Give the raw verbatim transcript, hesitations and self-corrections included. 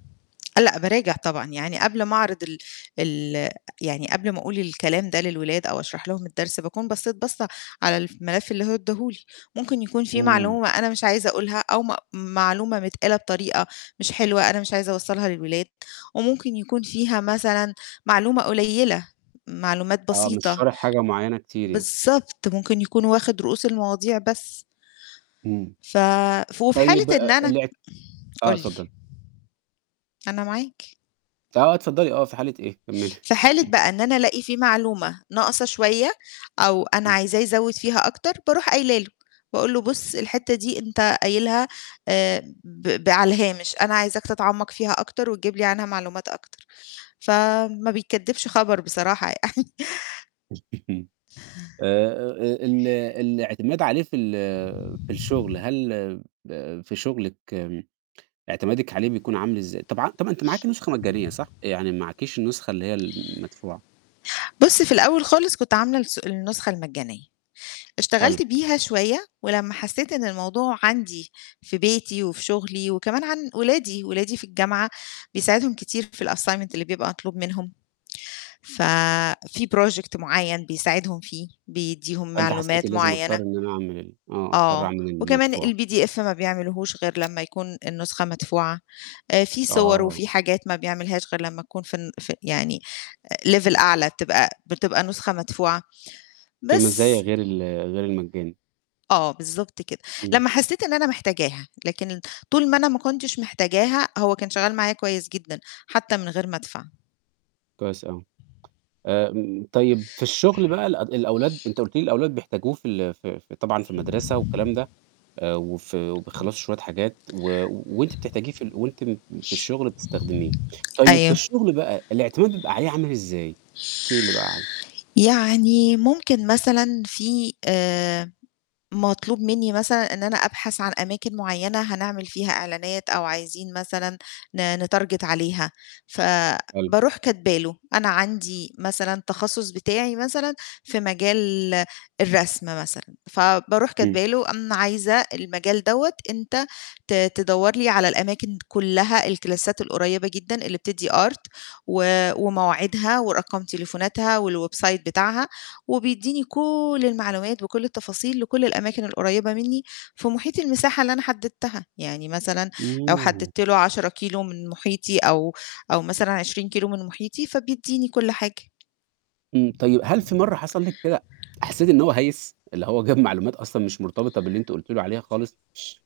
آه، لأ باراجع طبعًا. يعني قبل ما أعرض ال ال يعني قبل ما أقول الكلام ده للولاد أو أشرح لهم الدرس، باكون بصّيت بَصّة على الف ملف اللي هو إدّاه لي، ممكن يكون في إمم. معلومة أنا مش عايزة أقولها أو م معلومة متقالة بطريقة مش حلوة أنا مش عايزة أوصّلها للولاد وممكن يكون فيها مثلًا معلومة قليّلة، معلومات آه، مش بسيطة. شارح حاجة معيّنة كتير يعني. بالضبط، ممكن يكون واخِد رؤوس المواضيع بس. إمم. ف ف وفي حالة طيب إن آآ أنا لعت آه، قُل لي. اتفضلي. أنا معاك. آه اتفضّلي، آه، في حالة إيه؟ كمِّلي. في حالة إمم. بقى إن أنا ألاقي في معلومة ناقصة شوية أو أنا إمم. عايزاه يزوِّد فيها أكتر، باروح قايلة له، باقول له: "بُص، الحتّة دي أنت قايلها آآ ب ب على الهامش، أنا عايزاك تتعمَّق فيها أكتر وتجيب لي عنها معلومات أكتر." فما بيكدِّبش خبر بصراحة. آآ آآ ال الاعتماد عليه في ال في الشُغل، هل ب في شُغلِك اعتمادِك عليه بيكون عامل إزاي؟ طبع طَب ما أنتِ معاكِ نسخة مجانية صح؟ يعني معاكيش النسخة اللي هي المدفوعة. بُص، في الأول خالص كنت عاملة الس النسخة المجانية. اشتغلت حلو. بيها شوية ولمّا حسّيت إن الموضوع عندي في بيتي وفي شُغلي وكمان عن ولادي، ولادي في الجامعة بيساعدهم كتير في الassignment اللي بيبقى مطلوب منهم. ف في project معيّن بيساعدهم فيه، بيدّيهم فأنتِ حسيتِ معلومات لازم معيّنة. أضطر إن أنا أعمل ال آه، أضطر آه. أعمل وكمان المدفوعة. الPDF ما بيعملهوش غير لمّا يكون النُسخة مدفوعة. آآ في صور آه. وفي حاجات ما بيعملهاش غير لمّا تكون في الن في يعني level أعلى بتبقى بتبقى نسخة مدفوعة فيه بس. مزايا غير ال غير المجاني. آه، بالضبط كده. إمم. لمّا حسّيت إن أنا محتاجاها، لكن طول ما أنا ما كنتش محتاجاها، هو كان شغّال معايا كويس جدًا حتّى من غير ما أدفع. كويس أوي. آمم طيب في الشُغل بقى الأد الأولاد أنت قُلتِ لي الأولاد بيحتاجوه في ال في ف طبعًا في المَدرسة والكلام ده آآ وفي وبيخلّصوا شوية حاجات و وأنتِ بتحتاجيه في ال وأنتِ م في الشُغل بتستخدميه، طيب في أيوه. الشُغل بقى الاعتماد بيبقى عليه عامل إزاي، احكي لي بقى عنّه؟ يعني ممكن مثلًا في آآ مطلوب منّي مثلًا إن أنا أبحث عن أماكن معيّنة هنعمل فيها إعلانات أو عايزين مثلًا ن نتارجت عليها، حلو. فباروح كاتبة له أنا عندي مثلًا تخصُّص بتاعي مثلًا في مجال الرسم مثلًا، فباروح إمم. كاتبة له أنا عايزة المجال دوّة أنت ت تدوّر لي على الأماكن كُلّها، الكلاسات القريّبة جدًا اللي بتدّي art آآ ومواعيدها ورقم تليفوناتها والwebsite بتاعها وبيدّيني كل المعلومات بكل التفاصيل لكل الأماكن القريّبة منّي في مُحيط المساحة اللي أنا حدِّدتها. يعني مثلًا لو إمم. حدِّدت له عشرة كيلو من مُحيطي أو أو مثلًا عشرين كيلو من مُحيطي، فبيدّيني كل حاجة. إمم. طيب هل في مرّة حصل لِك كده حسّيتِ إن هو هيِِّس؟ اللي هو جاب معلومات أصلًا مش مرتبطة باللي أنتِ قلتِ له عليها خالص؟